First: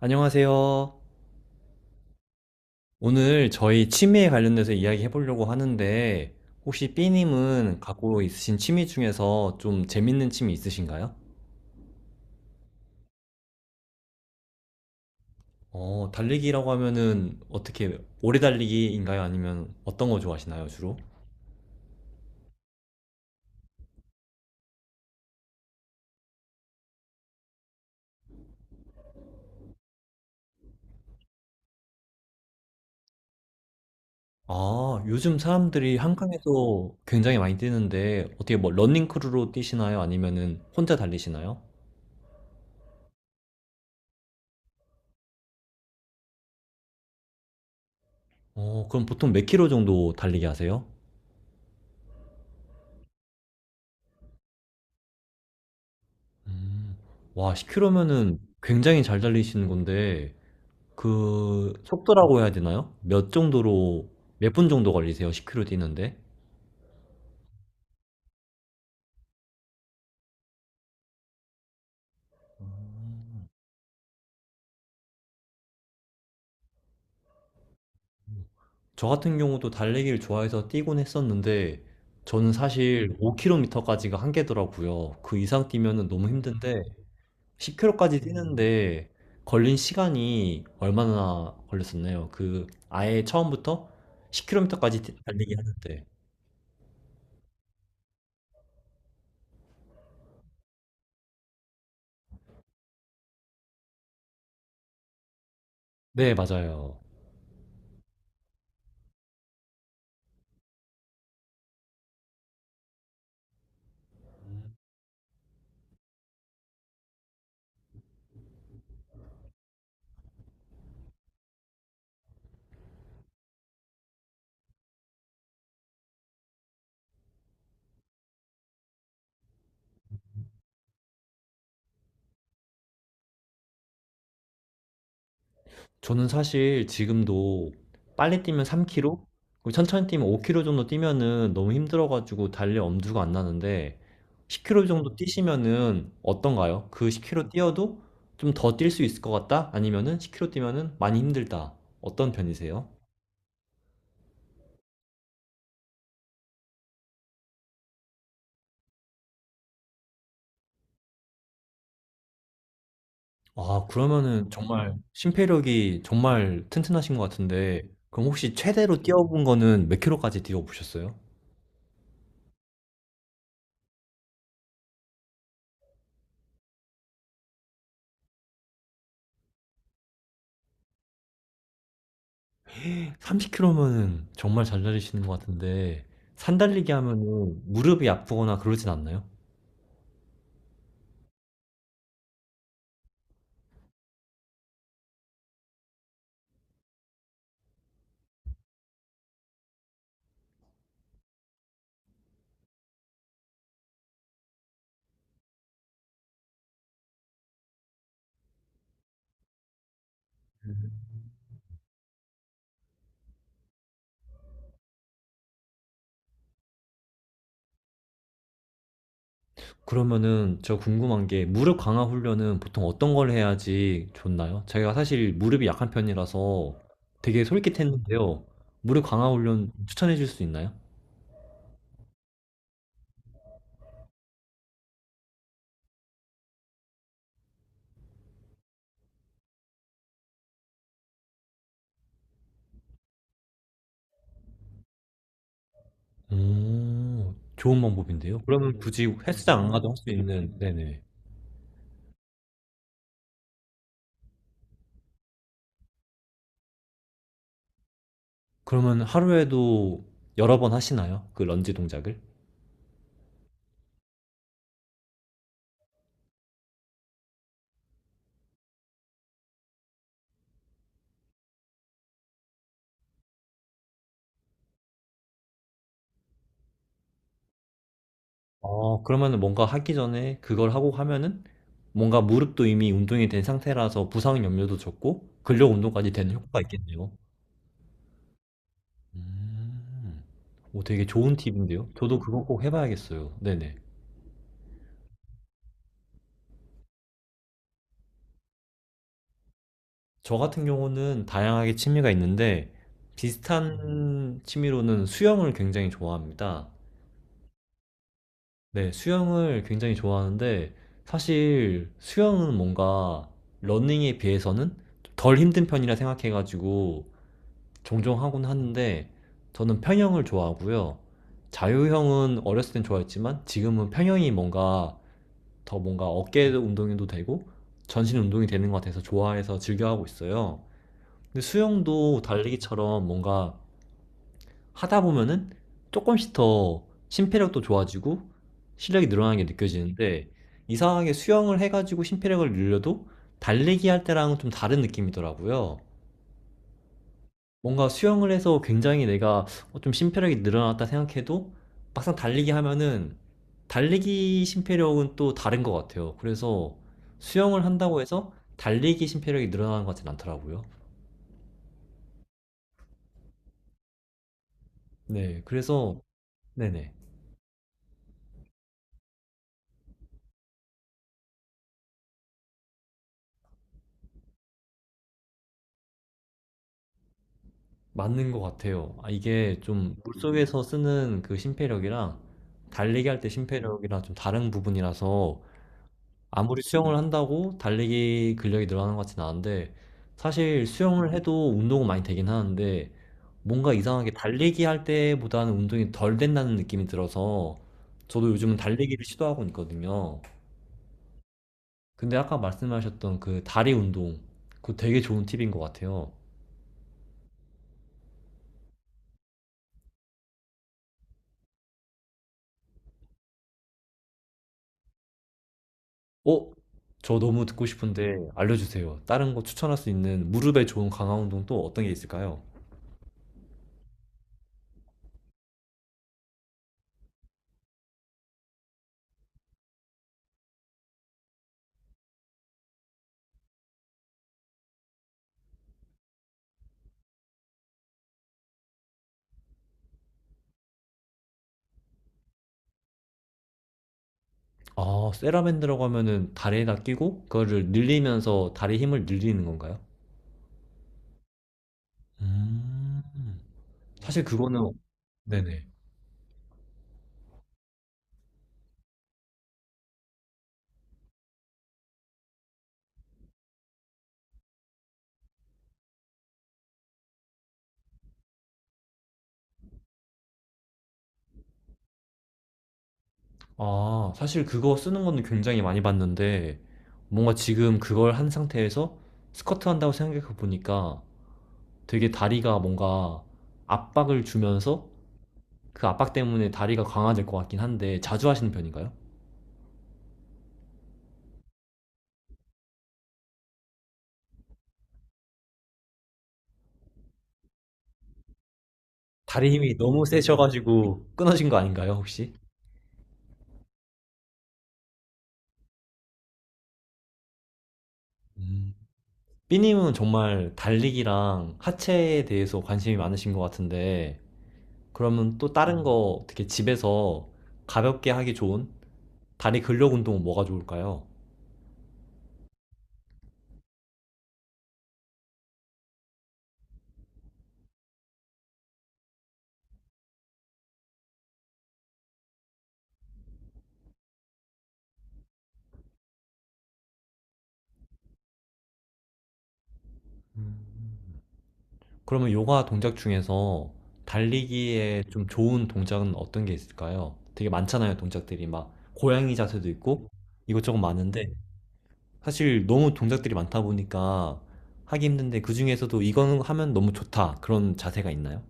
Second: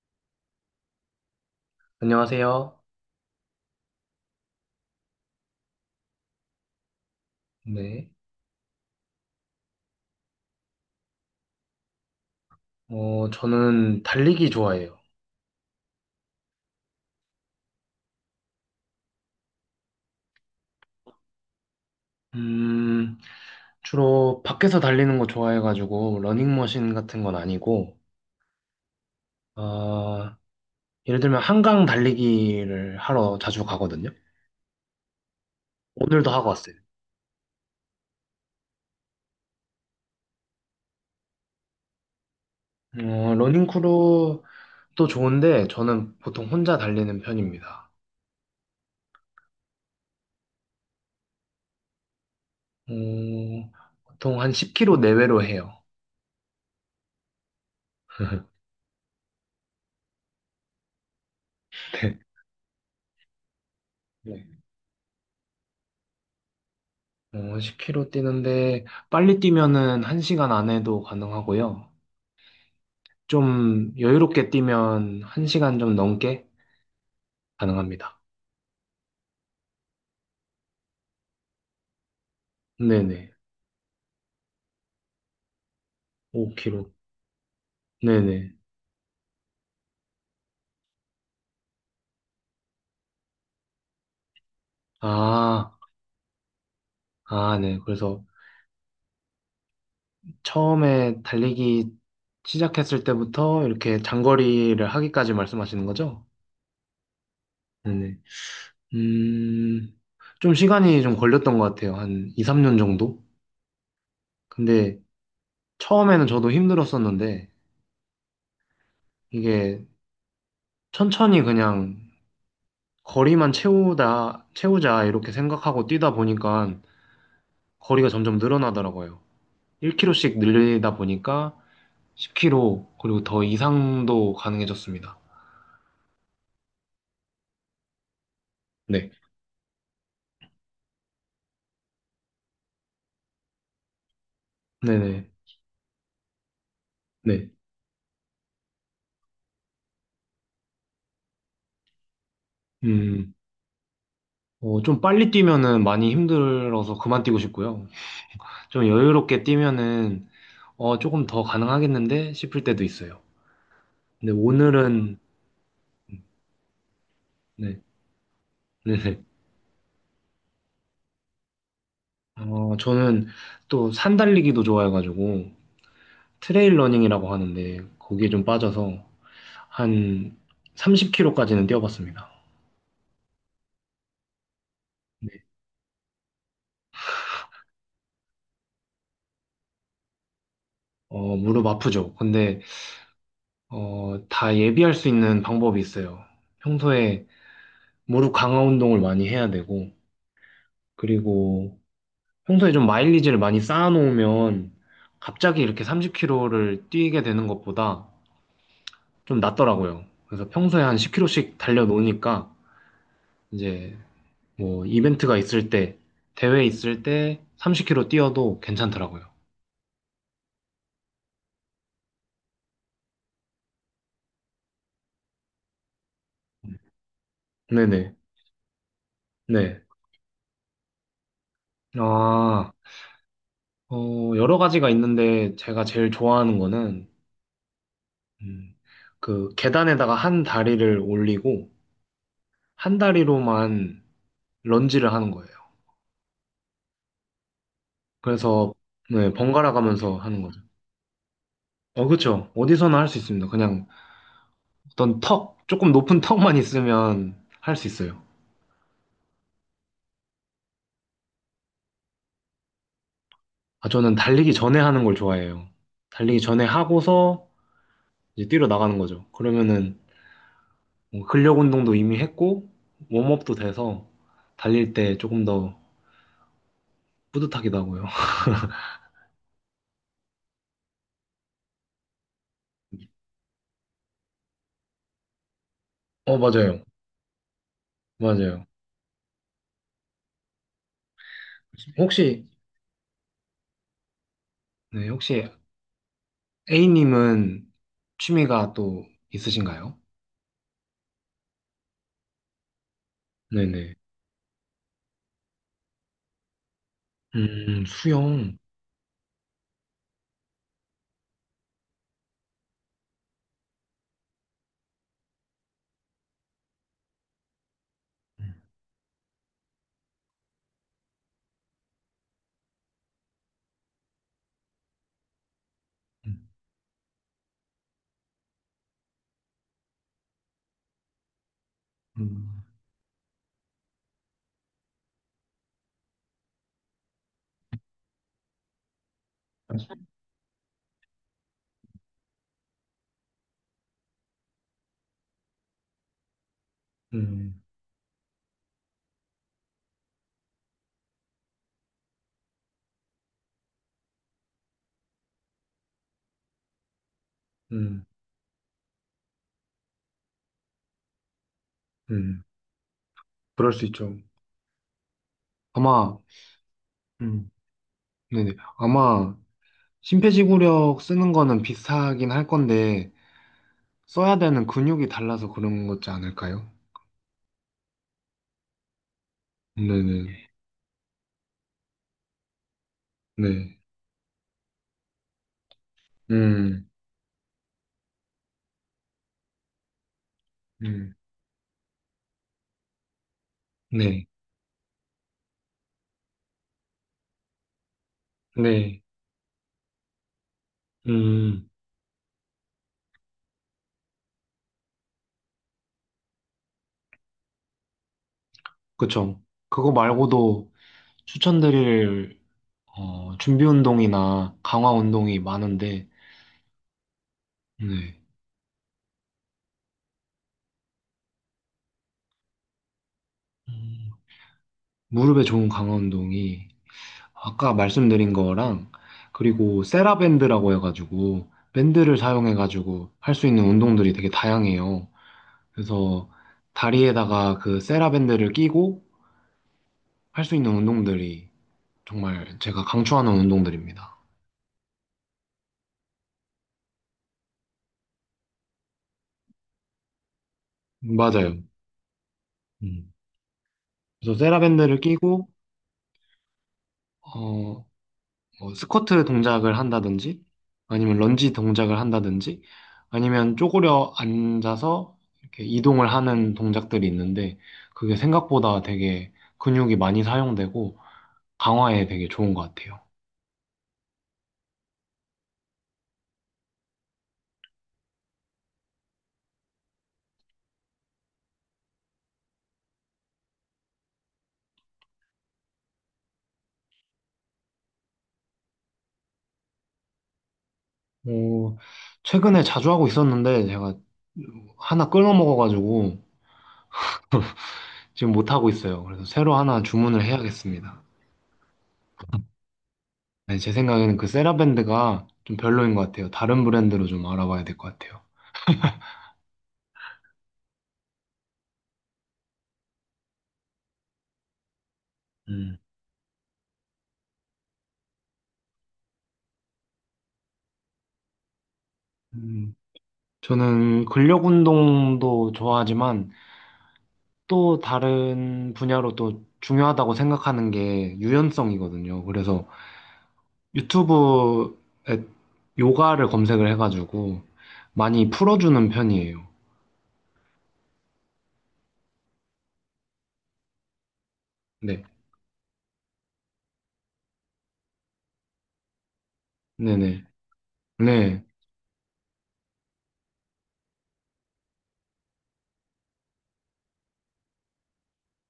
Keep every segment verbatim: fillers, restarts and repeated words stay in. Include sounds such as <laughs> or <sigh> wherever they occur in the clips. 안녕하세요. 안녕하세요. 오늘 저희 취미에 관련돼서 이야기 해보려고 하는데, 혹시 삐님은 네. 갖고 있으신 취미 중에서 좀 재밌는 취미 있으신가요? 어, 저는 달리기 좋아해요. 어, 달리기라고 하면은 어떻게, 오래 달리기인가요? 아니면 어떤 거 좋아하시나요, 주로? 음, 주로 밖에서 달리는 거 좋아해가지고, 러닝머신 같은 건 아니고, 어, 예를 들면 한강 달리기를 하러 자주 가거든요. 아, 요즘 사람들이 오늘도 하고 왔어요. 한강에서 굉장히 많이 뛰는데, 어떻게 뭐 러닝크루로 뛰시나요? 아니면은 혼자 달리시나요? 어, 러닝크루도 좋은데, 저는 보통 혼자 달리는 편입니다. 어, 그럼 보통 몇 킬로 정도 달리기 하세요? 어, 보통 한 십 킬로미터 내외로 해요. 음, 와, 십 킬로면은 <laughs> 굉장히 잘 달리시는 건데, 그 네. 속도라고 해야 되나요? 몇 정도로 몇 네. 분 정도 걸리세요? 십 킬로미터 뛰는데? 어, 십 킬로미터 뛰는데, 빨리 뛰면은 한 시간 안에도 가능하고요. 좀 여유롭게 뛰면 한 시간 좀 넘게 가능합니다. 저 같은 경우도 달리기를 좋아해서 뛰곤 했었는데 저는 사실 네네. 오 킬로미터까지가 한계더라고요. 그 이상 뛰면은 너무 힘든데 오 킬로미터. 십 킬로미터까지 네네. 뛰는데 걸린 시간이 얼마나 걸렸었나요? 그 아예 처음부터 십 킬로미터까지 달리기 아, 하는데. 아, 네. 그래서 처음에 달리기 시작했을 때부터 이렇게 장거리를 하기까지 말씀하시는 거죠? 네, 맞아요. 네네. 음, 좀 시간이 좀 걸렸던 것 같아요. 한 이, 삼 년 정도? 근데 처음에는 저도 힘들었었는데 이게 천천히 그냥 거리만 채우다, 채우자 이렇게 생각하고 뛰다 보니까 거리가 점점 늘어나더라고요. 일 킬로미터씩 늘리다 보니까 십 킬로미터, 그리고 더 이상도 가능해졌습니다. 저는 사실 지금도 빨리 뛰면 네. 삼 킬로미터, 그리고 천천히 뛰면 오 킬로미터 정도 뛰면은 너무 힘들어가지고 달릴 엄두가 안 나는데 십 킬로미터 정도 네네. 뛰시면은 어떤가요? 그 십 킬로미터 네. 뛰어도 좀 더 뛸 수 있을 것 같다? 아니면은 십 킬로미터 뛰면은 많이 힘들다. 어떤 편이세요? 음, 어, 좀 빨리 뛰면은 많이 힘들어서 그만 뛰고 싶고요. 좀 여유롭게 뛰면은, 어, 조금 더 가능하겠는데 싶을 때도 있어요. 아, 근데 그러면은 정말 오늘은, 심폐력이 정말 튼튼하신 것 네. 같은데 그럼 혹시 최대로 네네. 뛰어본 거는 몇 킬로까지 뛰어보셨어요? 어, 저는 또 산 달리기도 좋아해가지고, 트레일 러닝이라고 하는데, 거기에 좀 빠져서 한 삼십 킬로미터까지는 뛰어봤습니다. 삼십 케이로면은 정말 잘 달리시는 네. 것 같은데 산 달리기 하면은 무릎이 아프거나 그러진 않나요? 어, 무릎 아프죠. 근데, 어, 다 예비할 수 있는 방법이 있어요. 평소에 무릎 강화 운동을 많이 해야 되고, 그리고 평소에 좀 마일리지를 많이 쌓아놓으면 갑자기 이렇게 삼십 킬로미터를 뛰게 되는 것보다 좀 낫더라고요. 그래서 평소에 한 십 킬로미터씩 달려놓으니까 이제 뭐 이벤트가 있을 때, 대회 있을 때 삼십 킬로미터 뛰어도 괜찮더라고요. 그러면은 저 궁금한 게 무릎 강화 훈련은 보통 어떤 걸 해야지 좋나요? 제가 사실 무릎이 약한 편이라서 되게 네네. 솔깃했는데요. 무릎 강화 훈련 네. 추천해 줄 수 있나요? 아, 어, 여러 가지가 있는데 제가 제일 좋아하는 거는 음, 그 계단에다가 한 다리를 올리고 한 다리로만 런지를 하는 거예요. 오, 좋은 방법인데요. 그래서 그러면 굳이 네, 헬스장 안 번갈아 가도 할 수 가면서 하는 있는, 거죠. 네네. 어, 그렇죠. 어디서나 할 수 있습니다. 그냥 어떤 턱, 조금 높은 턱만 있으면 할 수 있어요. 그러면 하루에도 여러 번 하시나요? 그 런지 동작을? 아, 저는 달리기 전에 하는 걸 좋아해요. 달리기 전에 하고서 이제 뛰러 나가는 거죠. 그러면은 뭐 근력 운동도 이미 했고 웜업도 돼서 달릴 때 조금 더 뿌듯하기도 하고요. 어, 그러면은 뭔가 하기 전에 그걸 하고 하면은 뭔가 무릎도 이미 운동이 <laughs> 된 상태라서 부상 염려도 적고 근력 운동까지 되는 어, 효과가 맞아요. 있겠네요. 맞아요. 음, 오, 되게 좋은 팁인데요. 저도 그거 혹시 꼭 해봐야겠어요. 네네. 네, 혹시 A님은 취미가 또 있으신가요? 저 같은 경우는 다양하게 취미가 있는데 네네. 비슷한 취미로는 수영을 굉장히 좋아합니다. 음, 수영. 네, 수영을 굉장히 좋아하는데 사실 수영은 뭔가 러닝에 비해서는 덜 힘든 편이라 생각해가지고 종종 하곤 음, 하는데 저는 평형을 좋아하고요. 자유형은 어렸을 땐 좋아했지만 지금은 평형이 뭔가 더 뭔가 어깨 운동이도 되고 전신 운동이 되는 것 같아서 좋아해서 즐겨 하고 있어요. 근데 수영도 음, 달리기처럼 뭔가 하다 보면은 조금씩 더 심폐력도 좋아지고 실력이 늘어나는 게 느껴지는데 이상하게 수영을 해가지고 심폐력을 늘려도 달리기 할 때랑은 좀 다른 느낌이더라고요. 음, 뭔가 수영을 해서 굉장히 내가 어, 좀 심폐력이 늘어났다 생각해도 막상 달리기 하면은 달리기 심폐력은 또 다른 것 같아요. 그래서 수영을 한다고 음, 해서 달리기 심폐력이 늘어나는 것 같진 않더라고요. 음. 그럴 수 있죠. 네, 그래서 아마, 네네 음, 네네. 아마, 심폐지구력 쓰는 거는 비슷하긴 할 건데, 써야 되는 근육이 달라서 그런 거지 않을까요? 맞는 것 같아요. 아, 이게 좀 네네. 물속에서 쓰는 그 심폐력이랑 달리기 할 때 네. 심폐력이랑 좀 다른 부분이라서 아무리 음, 수영을 한다고 달리기 근력이 늘어나는 것 같지는 않은데 사실 수영을 음, 해도 운동은 많이 되긴 하는데 뭔가 이상하게 네. 달리기 할 때보다는 운동이 덜 된다는 느낌이 들어서 저도 요즘은 네. 달리기를 시도하고 있거든요. 음, 근데 아까 말씀하셨던 그 다리 운동 그거 되게 좋은 팁인 것 같아요. 그쵸. 그거 말고도 추천드릴 어, 준비 운동이나 강화 운동이 많은데, 어? 저 너무 듣고 싶은데 네. 알려주세요. 다른 거 추천할 수 있는 무릎에 좋은 강화 운동 또 어떤 게 있을까요? 음, 무릎에 좋은 강화 운동이 아까 말씀드린 거랑 그리고 세라밴드라고 해가지고 밴드를 사용해가지고 할 수 있는 운동들이 되게 다양해요. 그래서 다리에다가 그 세라밴드를 끼고 할 수 있는 운동들이 정말 제가 강추하는 운동들입니다. 아, 세라밴드라고 하면은 다리에다 끼고 그거를 늘리면서 다리 힘을 늘리는 건가요? 맞아요. 음, 음. 사실 그래서 그거는 세라밴드를 끼고 네네. 어, 뭐 스쿼트 동작을 한다든지 아니면 런지 동작을 한다든지 아니면 쪼그려 앉아서 이렇게 이동을 하는 동작들이 있는데 그게 생각보다 되게 근육이 많이 사용되고 강화에 되게 좋은 것 같아요. 아, 사실 그거 쓰는 거는 굉장히 많이 봤는데, 뭔가 지금 그걸 한 상태에서 스쿼트 한다고 생각해 보니까 되게 다리가 뭔가 압박을 주면서 그 압박 때문에 다리가 강화될 것 같긴 한데, 자주 하시는 편인가요? 어, 최근에 자주 하고 있었는데 제가 하나 끊어 먹어가지고 지금 못 하고 있어요. 그래서 다리 새로 힘이 하나 너무 주문을 해야겠습니다. 세셔가지고 끊어진 거 아닌가요, 혹시? 네, 제 생각에는 그 세라밴드가 좀 별로인 것 같아요. 다른 브랜드로 좀 알아봐야 될 것 같아요. 음. 삐님은 정말 달리기랑 하체에 대해서 관심이 많으신 것 같은데, 그러면 또 음. 다른 거 어떻게 집에서 가볍게 하기 좋은 다리 근력 운동은 뭐가 좋을까요? 음, 저는 근력 운동도 좋아하지만 또 다른 분야로 또 중요하다고 생각하는 게 유연성이거든요. 그래서 유튜브에 요가를 검색을 해가지고 많이 풀어주는 편이에요. 그러면 요가 동작 중에서 네. 달리기에 좀 좋은 동작은 어떤 게 있을까요? 되게 많잖아요, 동작들이. 막 고양이 자세도 있고 네네. 이것저것 많은데, 네. 사실 너무 동작들이 많다 보니까 하기 힘든데 그중에서도 이거는 하면 너무 좋다. 그런 자세가 있나요?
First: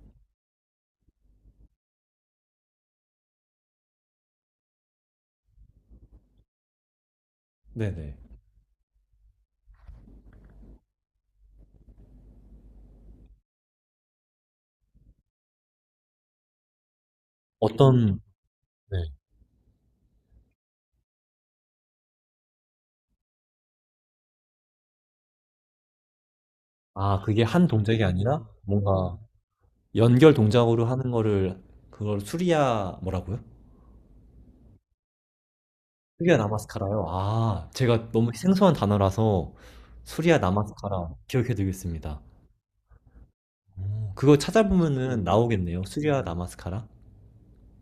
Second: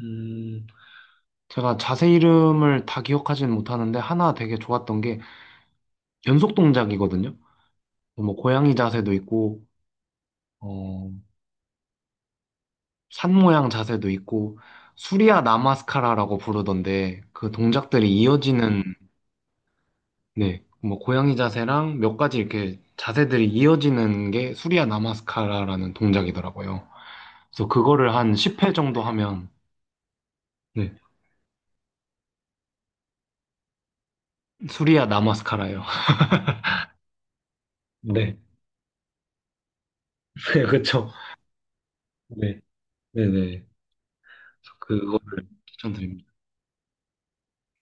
음, 제가 자세 이름을 다 기억하지는 못하는데 하나 되게 좋았던 게 연속 동작이거든요. 네네. 뭐 고양이 자세도 있고, 어, 산 모양 자세도 있고 수리아 나마스카라라고 부르던데 그 동작들이 어떤, 이어지는 네. 네, 뭐 고양이 자세랑 몇 가지 이렇게 자세들이 이어지는 게 수리아 나마스카라라는 동작이더라고요. 아, 그게 한 그래서 동작이 그거를 한 아니라 십 회 정도 뭔가 하면 연결 동작으로 네, 하는 거를 그걸 수리야 뭐라고요? 수리아 나마스카라예요. <laughs> 수리야 나마스카라요. 아, 제가 너무 네, 생소한 단어라서 수리야 <laughs> 네, 그렇죠. 나마스카라 기억해 두겠습니다. 네, 네, 네. 오, 그거 그래서 찾아보면은 그거를 나오겠네요. 수리야 추천드립니다. 나마스카라.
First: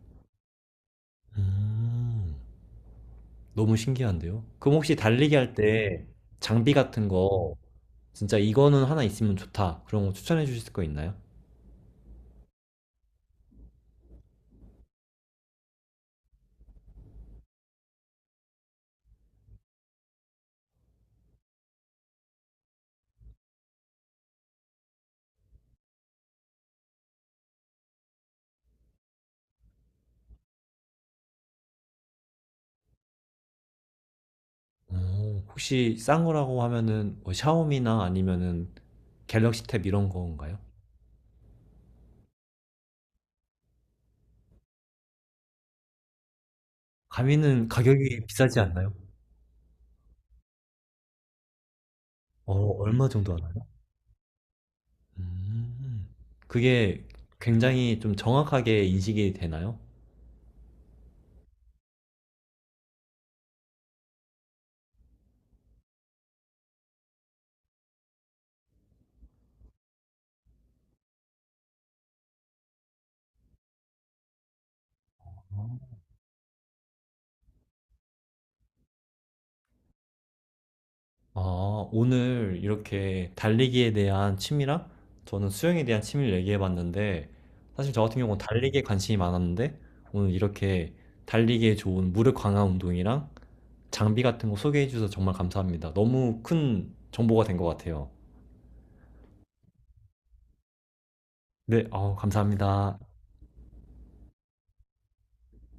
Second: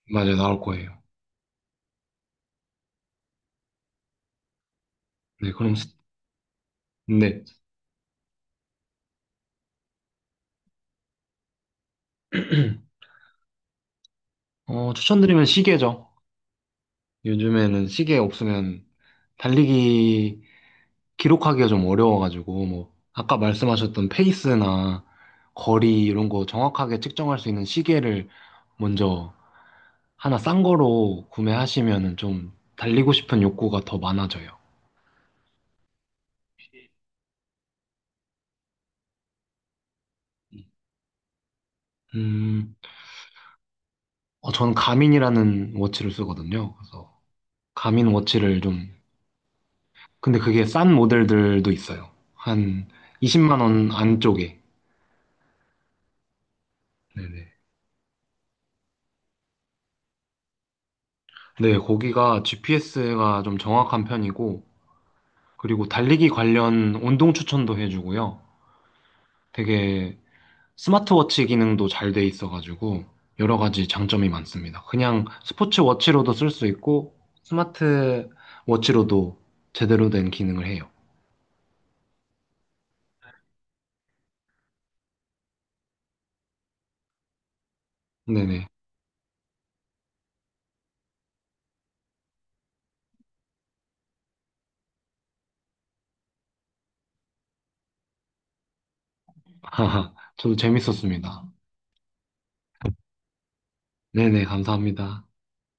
맞아요, 나올 거예요. 음, 너무 신기한데요. 그럼 혹시 달리기 네, 할 그럼 스- 때 장비 같은 네. 거 진짜 이거는 하나 있으면 좋다. 그런 거 추천해 주실 거 있나요? <clears throat> 어, 추천드리면 시계죠. 요즘에는 시계 없으면 달리기 기록하기가 좀 어려워가지고, 뭐, 아까 말씀하셨던 페이스나 거리 이런 거 정확하게 측정할 수 있는 시계를 먼저 하나 싼 거로 구매하시면은 좀 달리고 싶은 욕구가 더 많아져요. 어, 혹시 싼 거라고 하면은 뭐 샤오미나 아니면은 갤럭시 탭 이런 건가요? 음, 어, 저는 가민이라는 워치를 쓰거든요. 그래서 가미는 가민 가격이 비싸지 워치를 좀, 않나요? 근데 그게 싼 모델들도 있어요. 어, 한 얼마 정도 하나요? 이십만 원 안쪽에. 음, 그게 네네. 굉장히 좀 정확하게 인식이 되나요? 네, 거기가 지피에스가 좀 정확한 편이고, 그리고 달리기 관련 운동 추천도 해주고요. 되게 스마트워치 기능도 잘 돼 있어가지고 여러 가지 장점이 많습니다. 그냥 스포츠 워치로도 쓸 수 있고 스마트 워치로도 제대로 된 기능을 해요. 아, 오늘 이렇게 달리기에 대한 취미랑 저는 수영에 대한 취미를 얘기해 봤는데 사실 저 같은 경우는 네네. 달리기에 관심이 많았는데 오늘 이렇게 달리기에 좋은 무릎 강화 운동이랑 장비 같은 거 소개해 주셔서 정말 감사합니다. 너무 큰 정보가 된 것 같아요. <laughs> 저도 재밌었습니다. 네, 어, 감사합니다. 네네, 감사합니다.